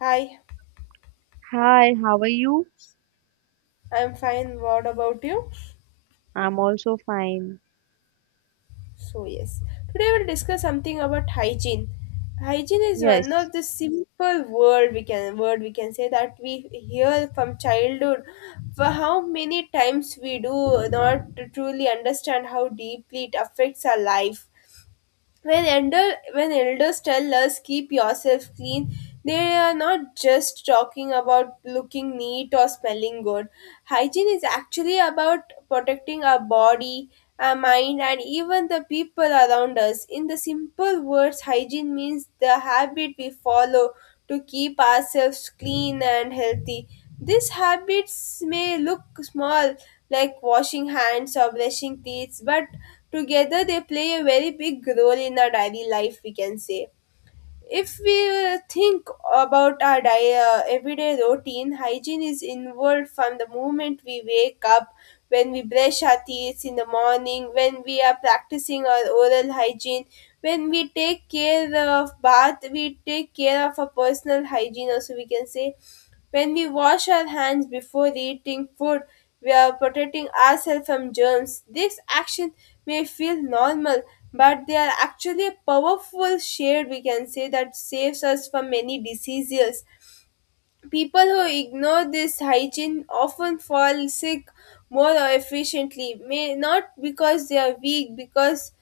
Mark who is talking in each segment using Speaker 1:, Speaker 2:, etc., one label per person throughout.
Speaker 1: Hi,
Speaker 2: Hi, how are you?
Speaker 1: I'm fine. What about you?
Speaker 2: I'm also fine.
Speaker 1: So, yes, today we'll discuss something about hygiene. Hygiene is one
Speaker 2: Yes.
Speaker 1: of the simple word we can say that we hear from childhood. For how many times we do not truly understand how deeply it affects our life. When elders tell us keep yourself clean, they are not just talking about looking neat or smelling good. Hygiene is actually about protecting our body, our mind, and even the people around us. In the simple words, hygiene means the habit we follow to keep ourselves clean and healthy. These habits may look small, like washing hands or brushing teeth, but together they play a very big role in our daily life, we can say. If we think about our everyday routine, hygiene is involved from the moment we wake up, when we brush our teeth in the morning, when we are practicing our oral hygiene, when we take care of bath, we take care of our personal hygiene also, we can say, when we wash our hands before eating food, we are protecting ourselves from germs. These actions may feel normal, but they are actually a powerful shade we can say that saves us from many diseases. People who ignore this hygiene often fall sick more efficiently, may not because they are weak, because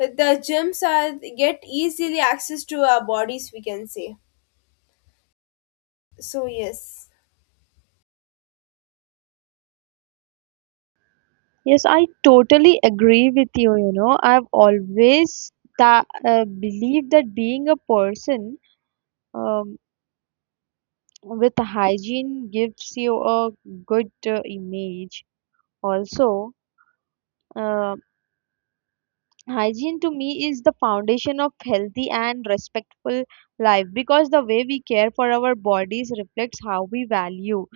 Speaker 1: the germs are get easily access to our bodies we can say. So yes.
Speaker 2: Yes, I totally agree with you, you know. I've always tha believed that being a person um, with hygiene gives you a good image. Also, uh, hygiene to me is the foundation of healthy and respectful life because the way we care for our bodies reflects how we value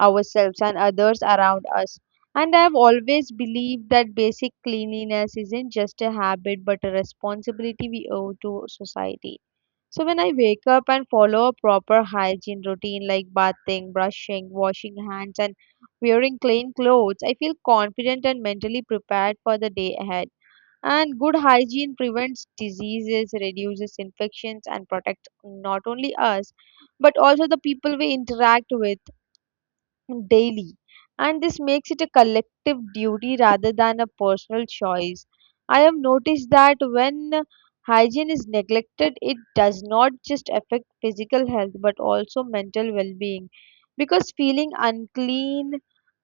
Speaker 2: ourselves and others around us. And I have always believed that basic cleanliness isn't just a habit but a responsibility we owe to society. So when I wake up and follow a proper hygiene routine like bathing, brushing, washing hands, and wearing clean clothes, I feel confident and mentally prepared for the day ahead. And good hygiene prevents diseases, reduces infections, and protects not only us but also the people we interact with daily. And this makes it a collective duty rather than a personal choice. I have noticed that when hygiene is neglected, it does not just affect physical health but also mental well being, because feeling unclean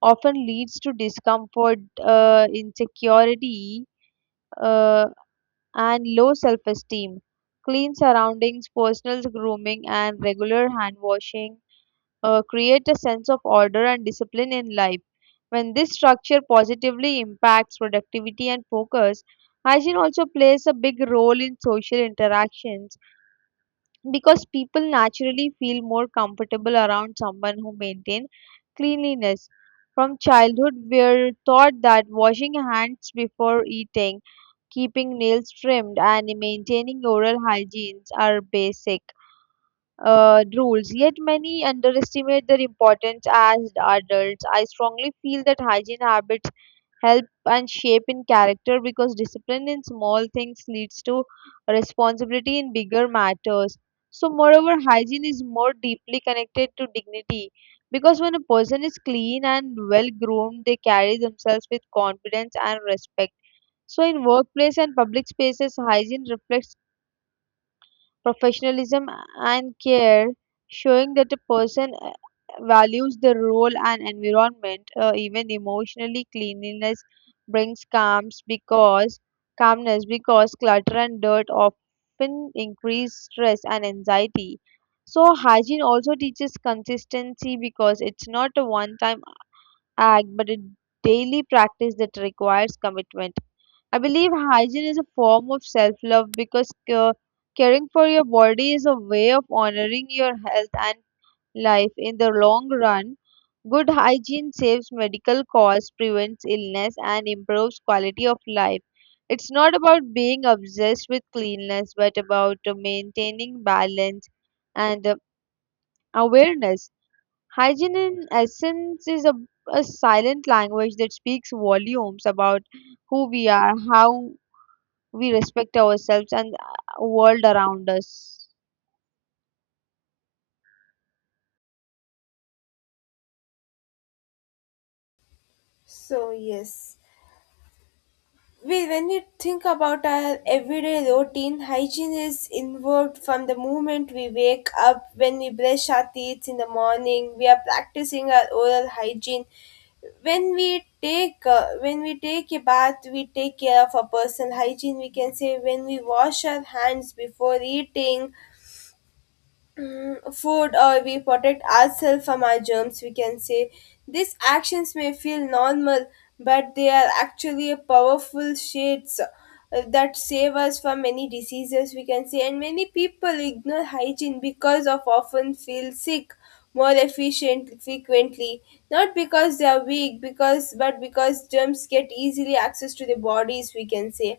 Speaker 2: often leads to discomfort, insecurity, Uh, and low self esteem. Clean surroundings, personal grooming, and regular hand washing create a sense of order and discipline in life. When this structure positively impacts productivity and focus, hygiene also plays a big role in social interactions because people naturally feel more comfortable around someone who maintains cleanliness. From childhood, we're taught that washing hands before eating, keeping nails trimmed, and maintaining oral hygiene are basic rules, yet many underestimate their importance as adults. I strongly feel that hygiene habits help and shape in character because discipline in small things leads to responsibility in bigger matters. So, moreover, hygiene is more deeply connected to dignity because when a person is clean and well groomed, they carry themselves with confidence and respect. So, in workplace and public spaces, hygiene reflects professionalism and care, showing that a person values the role and environment. Even emotionally, cleanliness brings calms because calmness because clutter and dirt often increase stress and anxiety. So, hygiene also teaches consistency because it's not a one-time act, but a daily practice that requires commitment. I believe hygiene is a form of self love because caring for your body is a way of honoring your health and life in the long run. Good hygiene saves medical costs, prevents illness, and improves quality of life. It's not about being obsessed with cleanliness, but about maintaining balance and awareness. Hygiene, in essence, is a silent language that speaks volumes about who we are, how we respect ourselves and world around us.
Speaker 1: So yes. We when you think about our everyday routine, hygiene is involved from the moment we wake up, when we brush our teeth in the morning, we are practicing our oral hygiene, when we take a bath, we take care of our personal hygiene we can say, when we wash our hands before eating food, or we protect ourselves from our germs we can say. These actions may feel normal, but they are actually a powerful shades that save us from many diseases we can say, and many people ignore hygiene because of often feel sick more efficient frequently, not because they are weak because but because germs get easily access to their bodies we can say.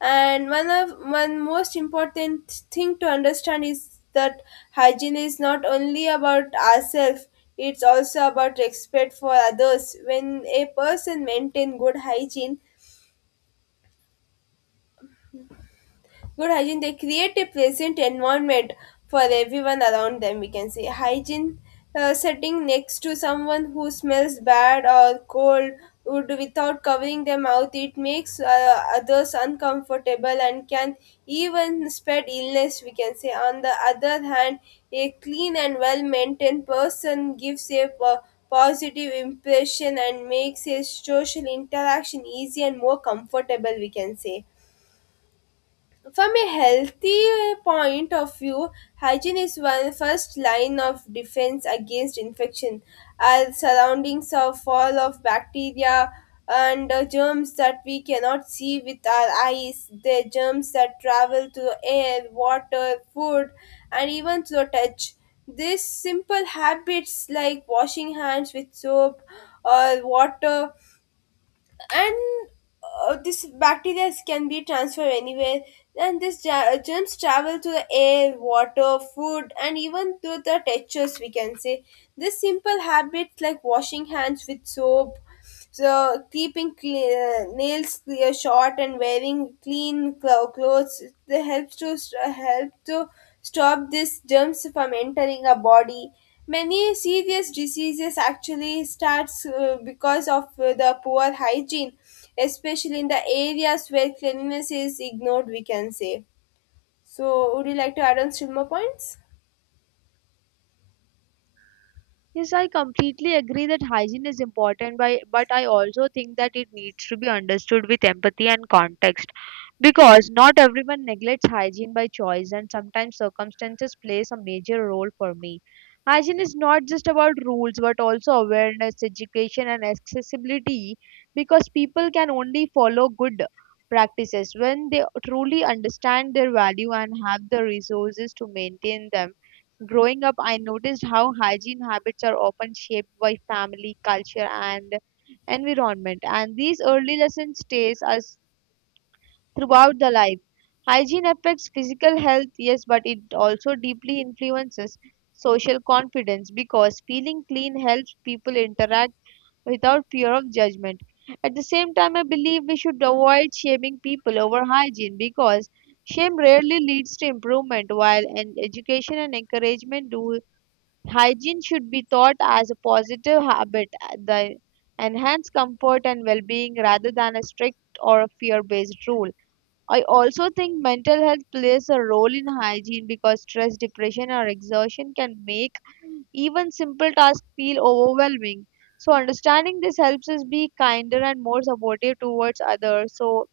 Speaker 1: And one most important thing to understand is that hygiene is not only about ourselves, it's also about respect for others. When a person maintain good hygiene, they create a pleasant environment for everyone around them, we can say. Hygiene, sitting next to someone who smells bad or cold would without covering their mouth, it makes others uncomfortable and can even spread illness we can say. On the other hand, a clean and well maintained person gives a positive impression and makes a social interaction easy and more comfortable we can say. From a healthy point of view, hygiene is one first line of defense against infection. Our surroundings are full of bacteria and germs that we cannot see with our eyes. The germs that travel through air, water, food, and even through touch. These simple habits like washing hands with soap or water, and this bacteria can be transferred anywhere, and this germs travel to the air, water, food, and even to the textures we can say. This simple habits like washing hands with soap, so keeping nails clear, short, and wearing clean clothes, they help to stop these germs from entering our body. Many serious diseases actually starts because of the poor hygiene, especially in the areas where cleanliness is ignored. We can say. So, would you like to add on still more points?
Speaker 2: Yes, I completely agree that hygiene is important, but I also think that it needs to be understood with empathy and context because not everyone neglects hygiene by choice, and sometimes circumstances plays a major role for me. Hygiene is not just about rules but also awareness, education, and accessibility because people can only follow good practices when they truly understand their value and have the resources to maintain them. Growing up, I noticed how hygiene habits are often shaped by family, culture, and environment. And these early lessons stays us throughout the life. Hygiene affects physical health, yes, but it also deeply influences social confidence because feeling clean helps people interact without fear of judgment. At the same time, I believe we should avoid shaming people over hygiene because shame rarely leads to improvement, while an education and encouragement do. Hygiene should be taught as a positive habit that enhance comfort and well-being rather than a strict or a fear-based rule. I also think mental health plays a role in hygiene because stress, depression, or exhaustion can make even simple tasks feel overwhelming. So understanding this helps us be kinder and more supportive towards others. So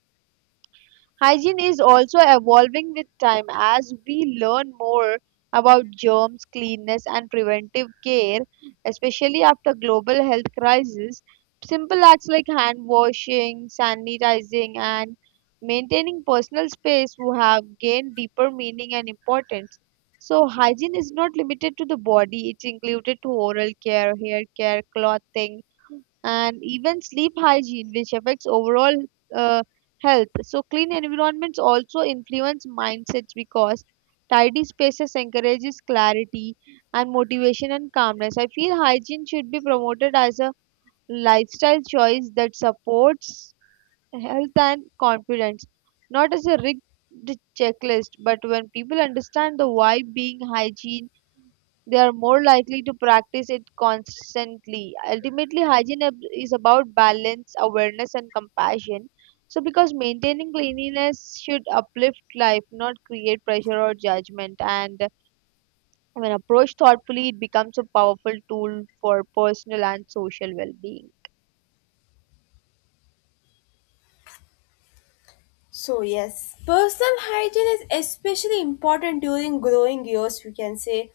Speaker 2: hygiene is also evolving with time as we learn more about germs, cleanness, and preventive care, especially after global health crisis. Simple acts like hand washing, sanitizing, and maintaining personal space who have gained deeper meaning and importance. So, hygiene is not limited to the body, it's included to oral care, hair care, clothing, and even sleep hygiene, which affects overall uh, health. So, clean environments also influence mindsets because tidy spaces encourages clarity and motivation and calmness. I feel hygiene should be promoted as a lifestyle choice that supports health and confidence, not as a rigged checklist. But when people understand the why being hygiene, they are more likely to practice it constantly. Ultimately, is about balance, awareness, and compassion. So, because maintaining cleanliness should uplift life, not create pressure or judgment. And when approached thoughtfully, it becomes a powerful tool for personal and social well being.
Speaker 1: So, yes, personal hygiene is especially important during growing years, we can say.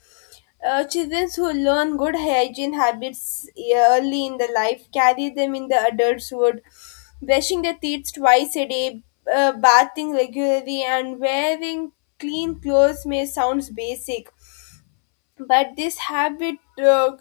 Speaker 1: Children who learn good hygiene habits early in the life carry them in the adulthood. Brushing their teeth twice a day, bathing regularly, and wearing clean clothes may sound basic, but this habit uh,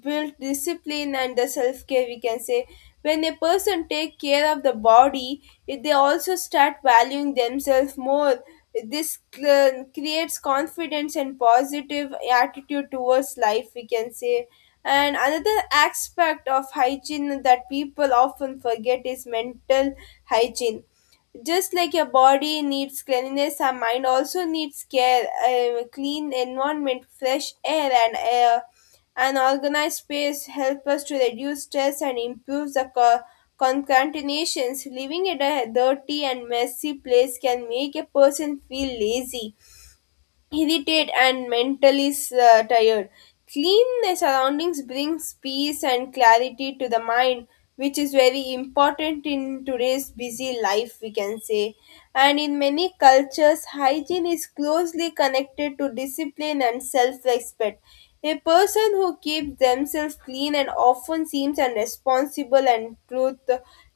Speaker 1: built discipline and the self-care we can say. When a person take care of the body, they also start valuing themselves more. This creates confidence and positive attitude towards life we can say. And another aspect of hygiene that people often forget is mental hygiene. Just like your body needs cleanliness, our mind also needs care. A clean environment, fresh air, and air an organized space help us to reduce stress and improve the concatenations. Living in a dirty and messy place can make a person feel lazy, irritated, and mentally tired. Clean surroundings brings peace and clarity to the mind, which is very important in today's busy life, we can say. And in many cultures, hygiene is closely connected to discipline and self respect. A person who keeps themselves clean and often seems unresponsible and truth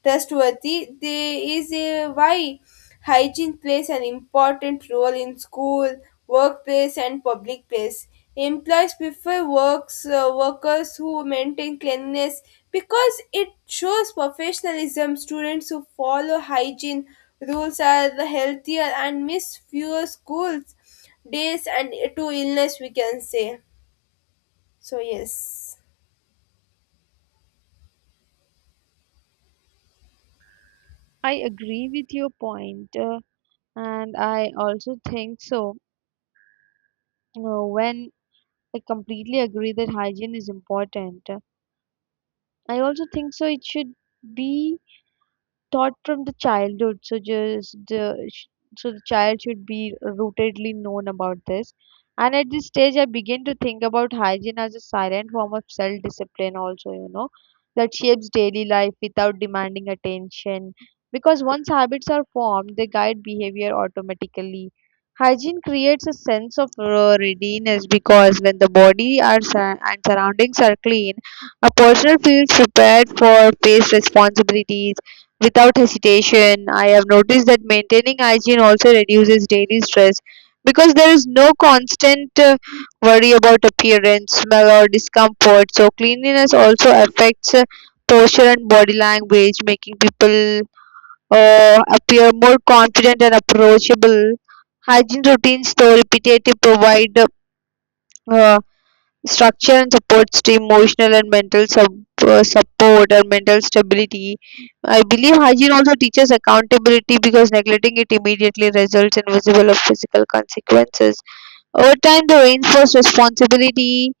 Speaker 1: trustworthy, there is a why. Hygiene plays an important role in school, workplace, and public place. Employees prefer workers who maintain cleanliness because it shows professionalism. Students who follow hygiene rules are the healthier and miss fewer school days and to illness, we can say. So, yes.
Speaker 2: I agree with your point, and I also think so. When I completely agree that hygiene is important, I also think so, it should be taught from the childhood, so so the child should be rootedly known about this. And at this stage I begin to think about hygiene as a silent form of self discipline also, that shapes daily life without demanding attention, because once habits are formed they guide behavior automatically. Hygiene creates a sense of readiness because when the body are sur- and surroundings are clean, a person feels prepared for face responsibilities without hesitation. I have noticed that maintaining hygiene also reduces daily stress because there is no constant worry about appearance, smell, or discomfort. So, cleanliness also affects posture and body language, making people appear more confident and approachable. Hygiene routines, though repetitive, provide uh, structure and supports to emotional and mental sub- support and mental stability. I believe hygiene also teaches accountability because neglecting it immediately results in visible or physical consequences. Over time, the reinforced responsibility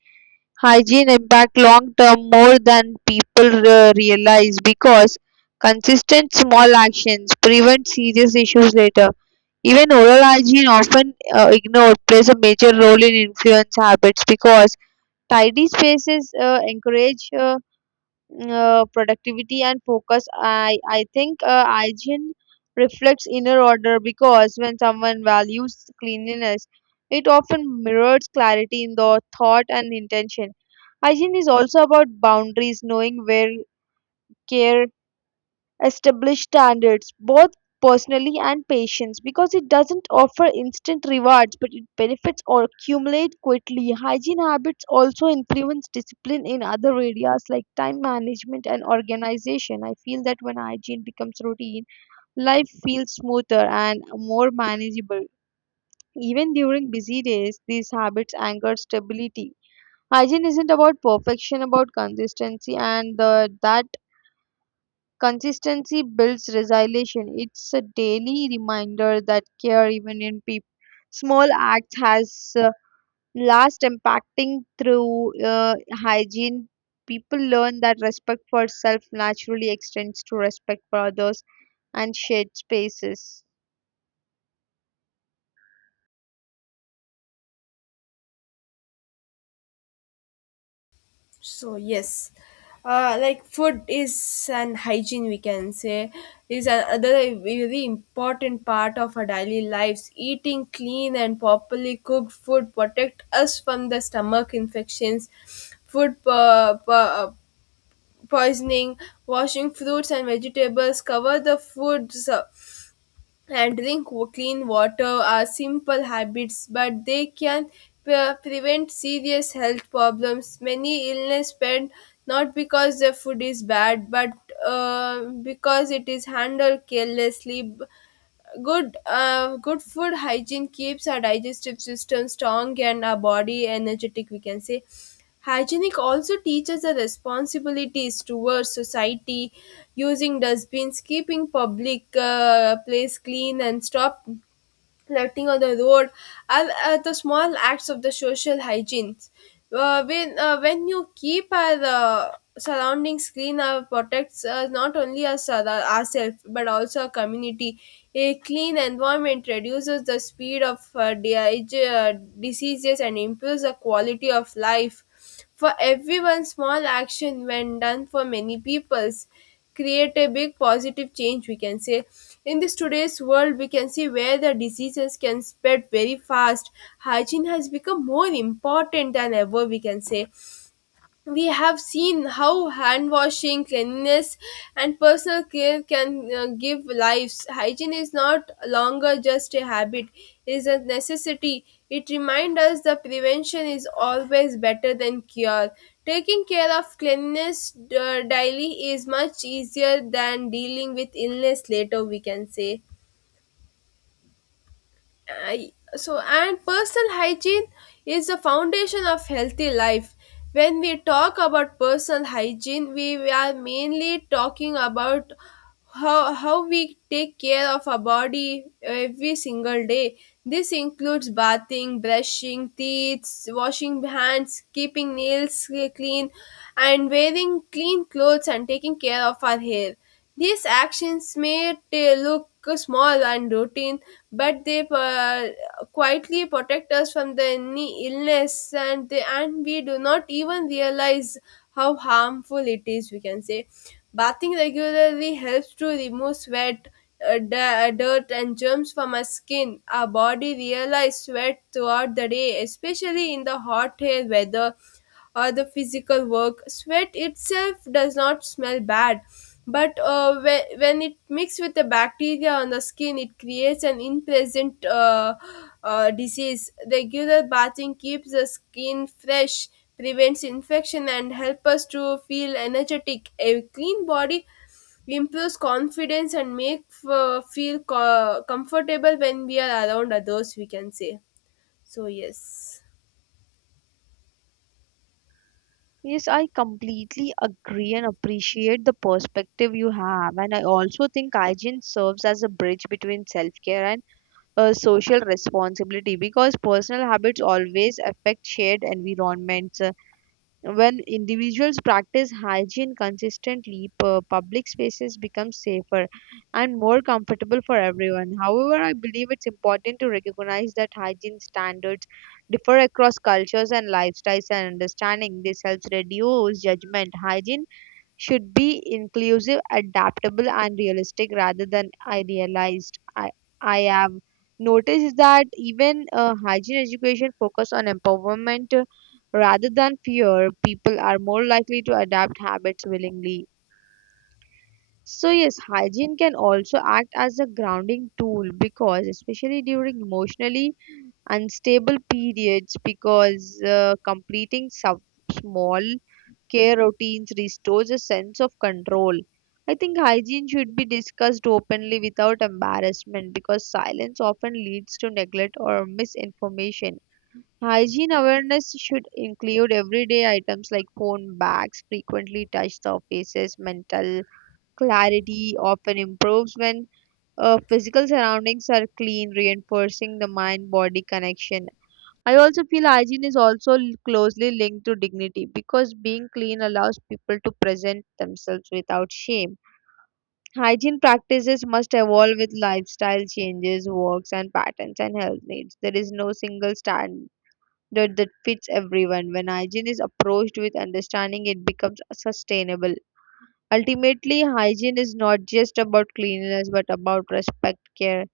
Speaker 2: hygiene impact long term more than people realize because consistent small actions prevent serious issues later. Even oral hygiene, often ignored, plays a major role in influence habits because tidy spaces encourage. Productivity and focus. I think hygiene reflects inner order because when someone values cleanliness, it often mirrors clarity in the thought and intention. Hygiene is also about boundaries, knowing where care establish standards, both personally and patience, because it doesn't offer instant rewards, but it benefits or accumulate quickly. Hygiene habits also influence discipline in other areas like time management and organization. I feel that when hygiene becomes routine, life feels smoother and more manageable. Even during busy days, these habits anchor stability. Hygiene isn't about perfection, about consistency, and that consistency builds resilience. It's a daily reminder that care, even in peop small acts, has last impacting through hygiene. People learn that respect for self naturally extends to respect for others and shared spaces.
Speaker 1: So yes, like food is an hygiene we can say, is another very important part of our daily lives. Eating clean and properly cooked food protect us from the stomach infections, food po- po- poisoning. Washing fruits and vegetables, cover the foods, and clean water are simple habits, but they can prevent serious health problems. Many illness spread not because the food is bad, but because it is handled carelessly. Good food hygiene keeps our digestive system strong and our body energetic we can say. Hygienic also teaches the responsibilities towards society, using dustbins, keeping public place clean, and stop lighting on the road are the small acts of the social hygiene. When you keep our surroundings clean, our protects not only ourselves but also our community. A clean environment reduces the speed of diseases and improves the quality of life. For everyone, small action when done for many peoples create a big positive change we can say. In this today's world we can see where the diseases can spread very fast, hygiene has become more important than ever we can say. We have seen how hand washing, cleanliness, and personal care can give lives. Hygiene is not longer just a habit, it is a necessity. It reminds us that prevention is always better than cure. Taking care of cleanliness daily is much easier than dealing with illness later, we can say. I, so And personal hygiene is the foundation of healthy life. When we talk about personal hygiene, we are mainly talking about how we take care of our body every single day. This includes bathing, brushing teeth, washing hands, keeping nails clean, and wearing clean clothes, and taking care of our hair. These actions may look small and routine, but they quietly protect us from the any illness, and and we do not even realize how harmful it is. We can say, bathing regularly helps to remove sweat, dirt, and germs from our skin. Our body realizes sweat throughout the day, especially in the hot air weather or the physical work. Sweat itself does not smell bad, but when it mixes with the bacteria on the skin, it creates an unpleasant disease. Regular bathing keeps the skin fresh, prevents infection, and helps us to feel energetic. A clean body improves confidence and make feel comfortable when we are around others we can say. So yes.
Speaker 2: Yes, I completely agree and appreciate the perspective you have. And I also think hygiene serves as a bridge between self care and a social responsibility because personal habits always affect shared environments. When individuals practice hygiene consistently, public spaces become safer and more comfortable for everyone. However, I believe it's important to recognize that hygiene standards differ across cultures and lifestyles, and understanding this helps reduce judgment. Hygiene should be inclusive, adaptable, and realistic rather than idealized. I have noticed that even hygiene education focus on empowerment rather than fear. People are more likely to adapt habits willingly. So yes, hygiene can also act as a grounding tool because especially during emotionally unstable periods, because completing some small care routines restores a sense of control. I think hygiene should be discussed openly without embarrassment because silence often leads to neglect or misinformation. Hygiene awareness should include everyday items like phone bags, frequently touched surfaces, mental clarity often improves when physical surroundings are clean, reinforcing the mind body connection. I also feel hygiene is also closely linked to dignity because being clean allows people to present themselves without shame. Hygiene practices must evolve with lifestyle changes, works, and patterns and health needs. There is no single standard that fits everyone. When hygiene is approached with understanding, it becomes sustainable. Ultimately, hygiene is not just about cleanliness but about respect, care,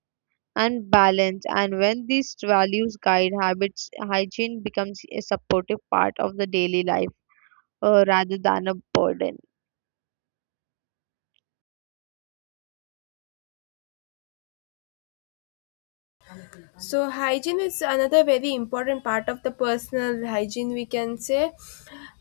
Speaker 2: and balance. And when these values guide habits, hygiene becomes a supportive part of the daily life rather than a burden.
Speaker 1: So hygiene is another very important part of the personal hygiene we can say.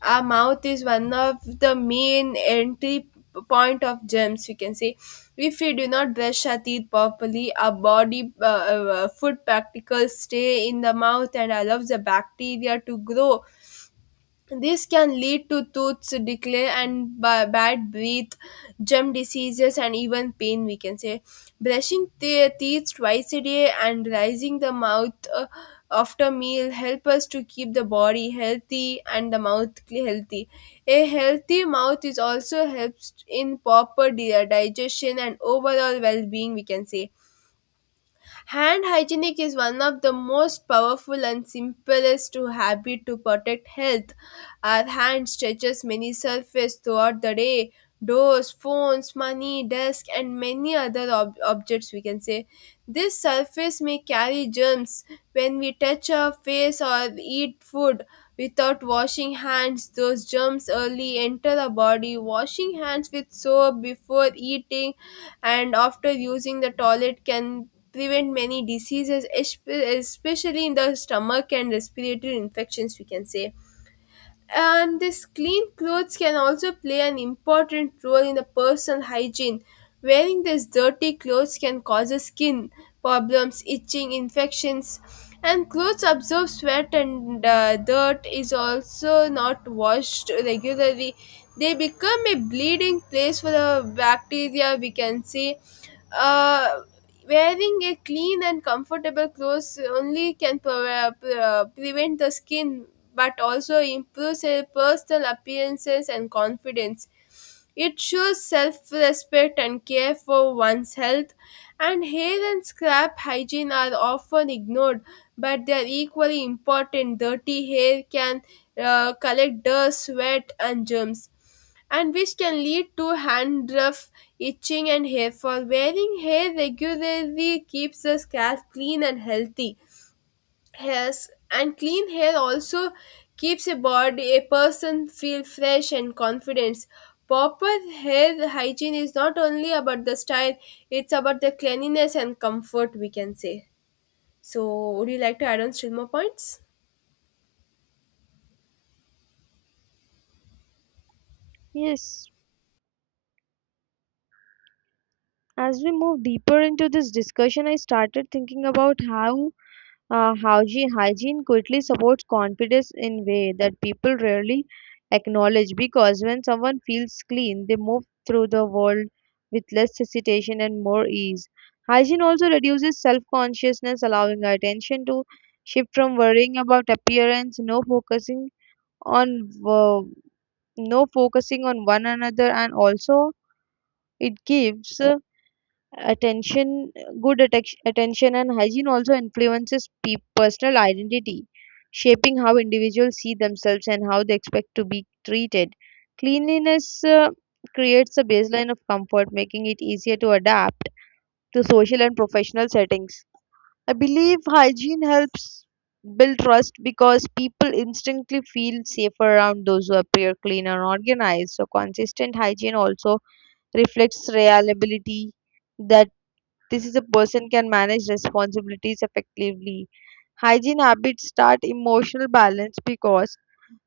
Speaker 1: Our mouth is one of the main entry point of germs we can say. If we do not brush our teeth properly, our body food particles stay in the mouth and allows the bacteria to grow. This can lead to tooth decay and bad breath, gum diseases, and even pain. We can say, brushing the teeth twice a day and rising the mouth after meal help us to keep the body healthy and the healthy. A healthy mouth is also helps in proper digestion and overall well-being. We can say. Hand hygienic is one of the most powerful and simplest to habit to protect health. Our hand stretches many surfaces throughout the day, doors, phones, money, desk, and many other objects we can say. This surface may carry germs. When we touch our face or eat food without washing hands, those germs early enter the body. Washing hands with soap before eating and after using the toilet can prevent many diseases, especially in the stomach and respiratory infections we can say. And this clean clothes can also play an important role in the personal hygiene. Wearing these dirty clothes can cause skin problems, itching, infections, and clothes absorb sweat and dirt is also not washed regularly. They become a bleeding place for the bacteria. We can see. uh, Wearing a clean and comfortable clothes only can prevent the skin but also improves a personal appearances and confidence. It shows self respect and care for one's health. And hair and scalp hygiene are often ignored, but they are equally important. Dirty hair can collect dust, sweat, and germs, and which can lead to dandruff, itching, and hair fall. Wearing hair regularly keeps the scalp clean and healthy. Hairs and clean hair also keeps a body a person feel fresh and confident. Proper hair hygiene is not only about the style; it's about the cleanliness and comfort. We can say. So, would you like to add on still more points?
Speaker 2: Yes, as we move deeper into this discussion, I started thinking about how hygiene quickly supports confidence in way that people rarely acknowledge, because when someone feels clean, they move through the world with less hesitation and more ease. Hygiene also reduces self-consciousness, allowing our attention to shift from worrying about appearance, on wo- no focusing on one another, and also it gives attention good attention. And hygiene also influences personal identity, shaping how individuals see themselves and how they expect to be treated. Cleanliness creates a baseline of comfort, making it easier to adapt to social and professional settings. I believe hygiene helps build trust because people instinctively feel safer around those who appear clean and organized. So consistent hygiene also reflects reliability, that this is a person can manage responsibilities effectively. Hygiene habits start emotional balance because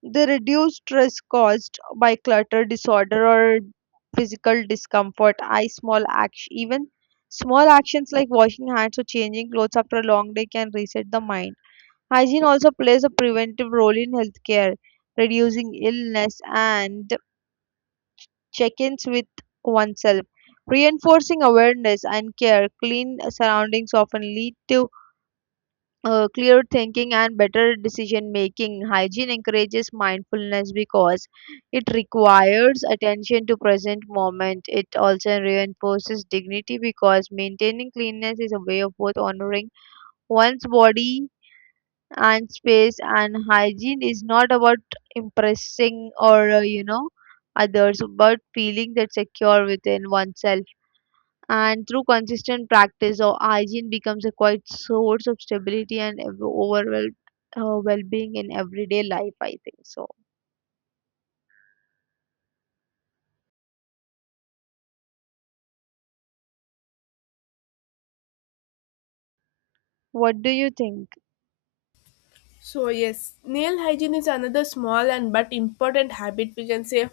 Speaker 2: they reduce stress caused by clutter, disorder, or physical discomfort. Even small actions like washing hands or changing clothes after a long day can reset the mind. Hygiene also plays a preventive role in healthcare, reducing illness and check ins with oneself. Reinforcing awareness and care, clean surroundings often lead to clear thinking and better decision making. Hygiene encourages mindfulness because it requires attention to present moment. It also reinforces dignity because maintaining cleanness is a way of both honoring one's body and space. And hygiene is not about impressing or others but feeling that secure within oneself. And through consistent practice or hygiene becomes a quiet source of stability and overall well-being in everyday life, I think so. What do you think?
Speaker 1: So yes, nail hygiene is another small and but important habit we can say.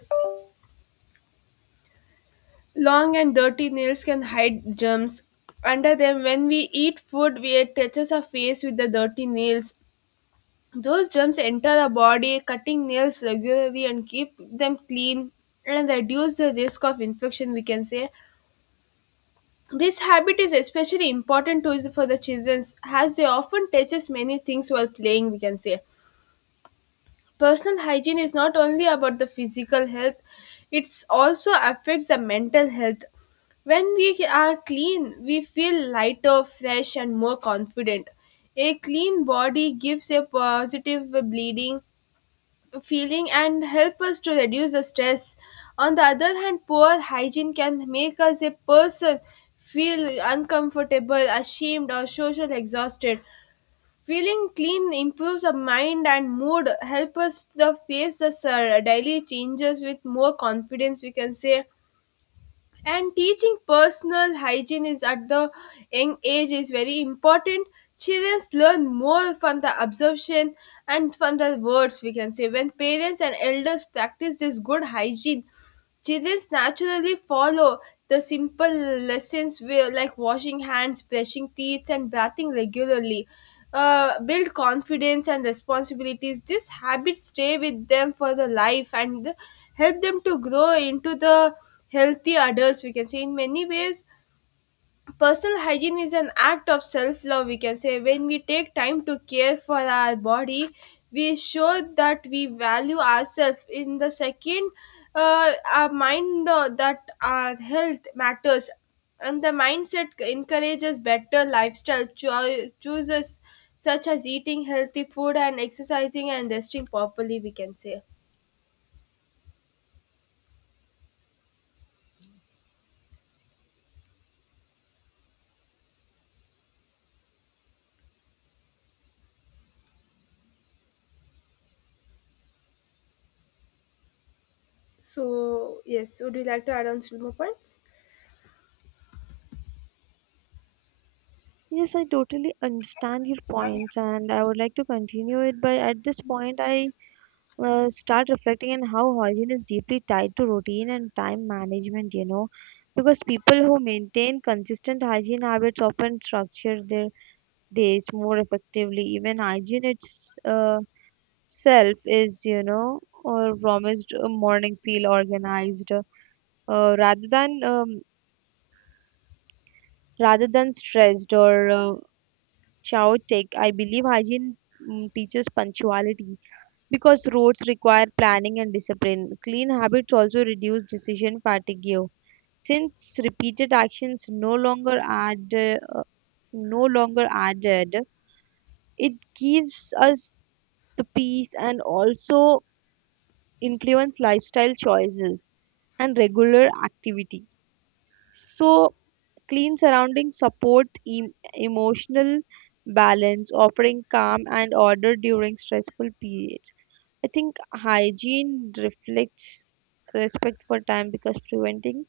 Speaker 1: Long and dirty nails can hide germs under them. When we eat food, we touches our face with the dirty nails. Those germs enter the body, cutting nails regularly and keep them clean and reduce the risk of infection, we can say. This habit is especially important for the children as they often touches many things while playing, we can say. Personal hygiene is not only about the physical health, it also affects the mental health. When we are clean, we feel lighter, fresh, and more confident. A clean body gives a positive bleeding feeling and help us to reduce the stress. On the other hand, poor hygiene can make us a person feel uncomfortable, ashamed, or social exhausted. Feeling clean improves our mind and mood, help us the face the daily changes with more confidence, we can say. And teaching personal hygiene is at the young age is very important. Children learn more from the observation and from the words, we can say. When parents and elders practice this good hygiene, children naturally follow the simple lessons where, like washing hands, brushing teeth, and bathing regularly. Build confidence and responsibilities. These habits stay with them for the life and help them to grow into the healthy adults. We can say in many ways, personal hygiene is an act of self love, we can say. When we take time to care for our body, we show that we value ourselves. In the second, our mind that our health matters, and the mindset encourages better lifestyle choices, such as eating healthy food and exercising and resting properly, we can say. So, yes, would you like to add on still more points?
Speaker 2: Yes, I totally understand your points, and I would like to continue it. But at this point, I start reflecting on how hygiene is deeply tied to routine and time management, because people who maintain consistent hygiene habits often structure their days more effectively. Even hygiene its self is, or promised a morning feel organized, uh, rather than um, rather than stressed or chaotic. I believe hygiene teaches punctuality. Because roads require planning and discipline, clean habits also reduce decision fatigue. Since repeated actions no longer added, it gives us the peace, and also influence lifestyle choices and regular activity. So, clean surroundings support emotional balance, offering calm and order during stressful periods. I think hygiene reflects respect for time because preventing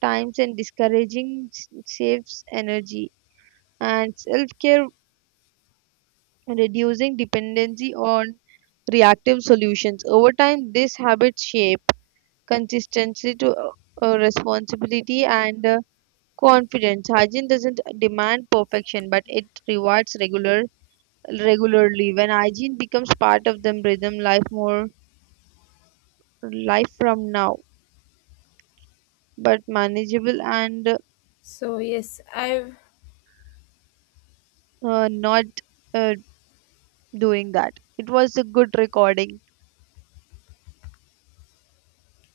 Speaker 2: times and discouraging saves energy and self care, reducing dependency on reactive solutions. Over time, this habit shape consistency to responsibility and confidence. Hygiene doesn't demand perfection, but it rewards regularly. When hygiene becomes part of the rhythm, life from now, but manageable and
Speaker 1: So, yes, I've
Speaker 2: not uh, doing that. It was a good recording.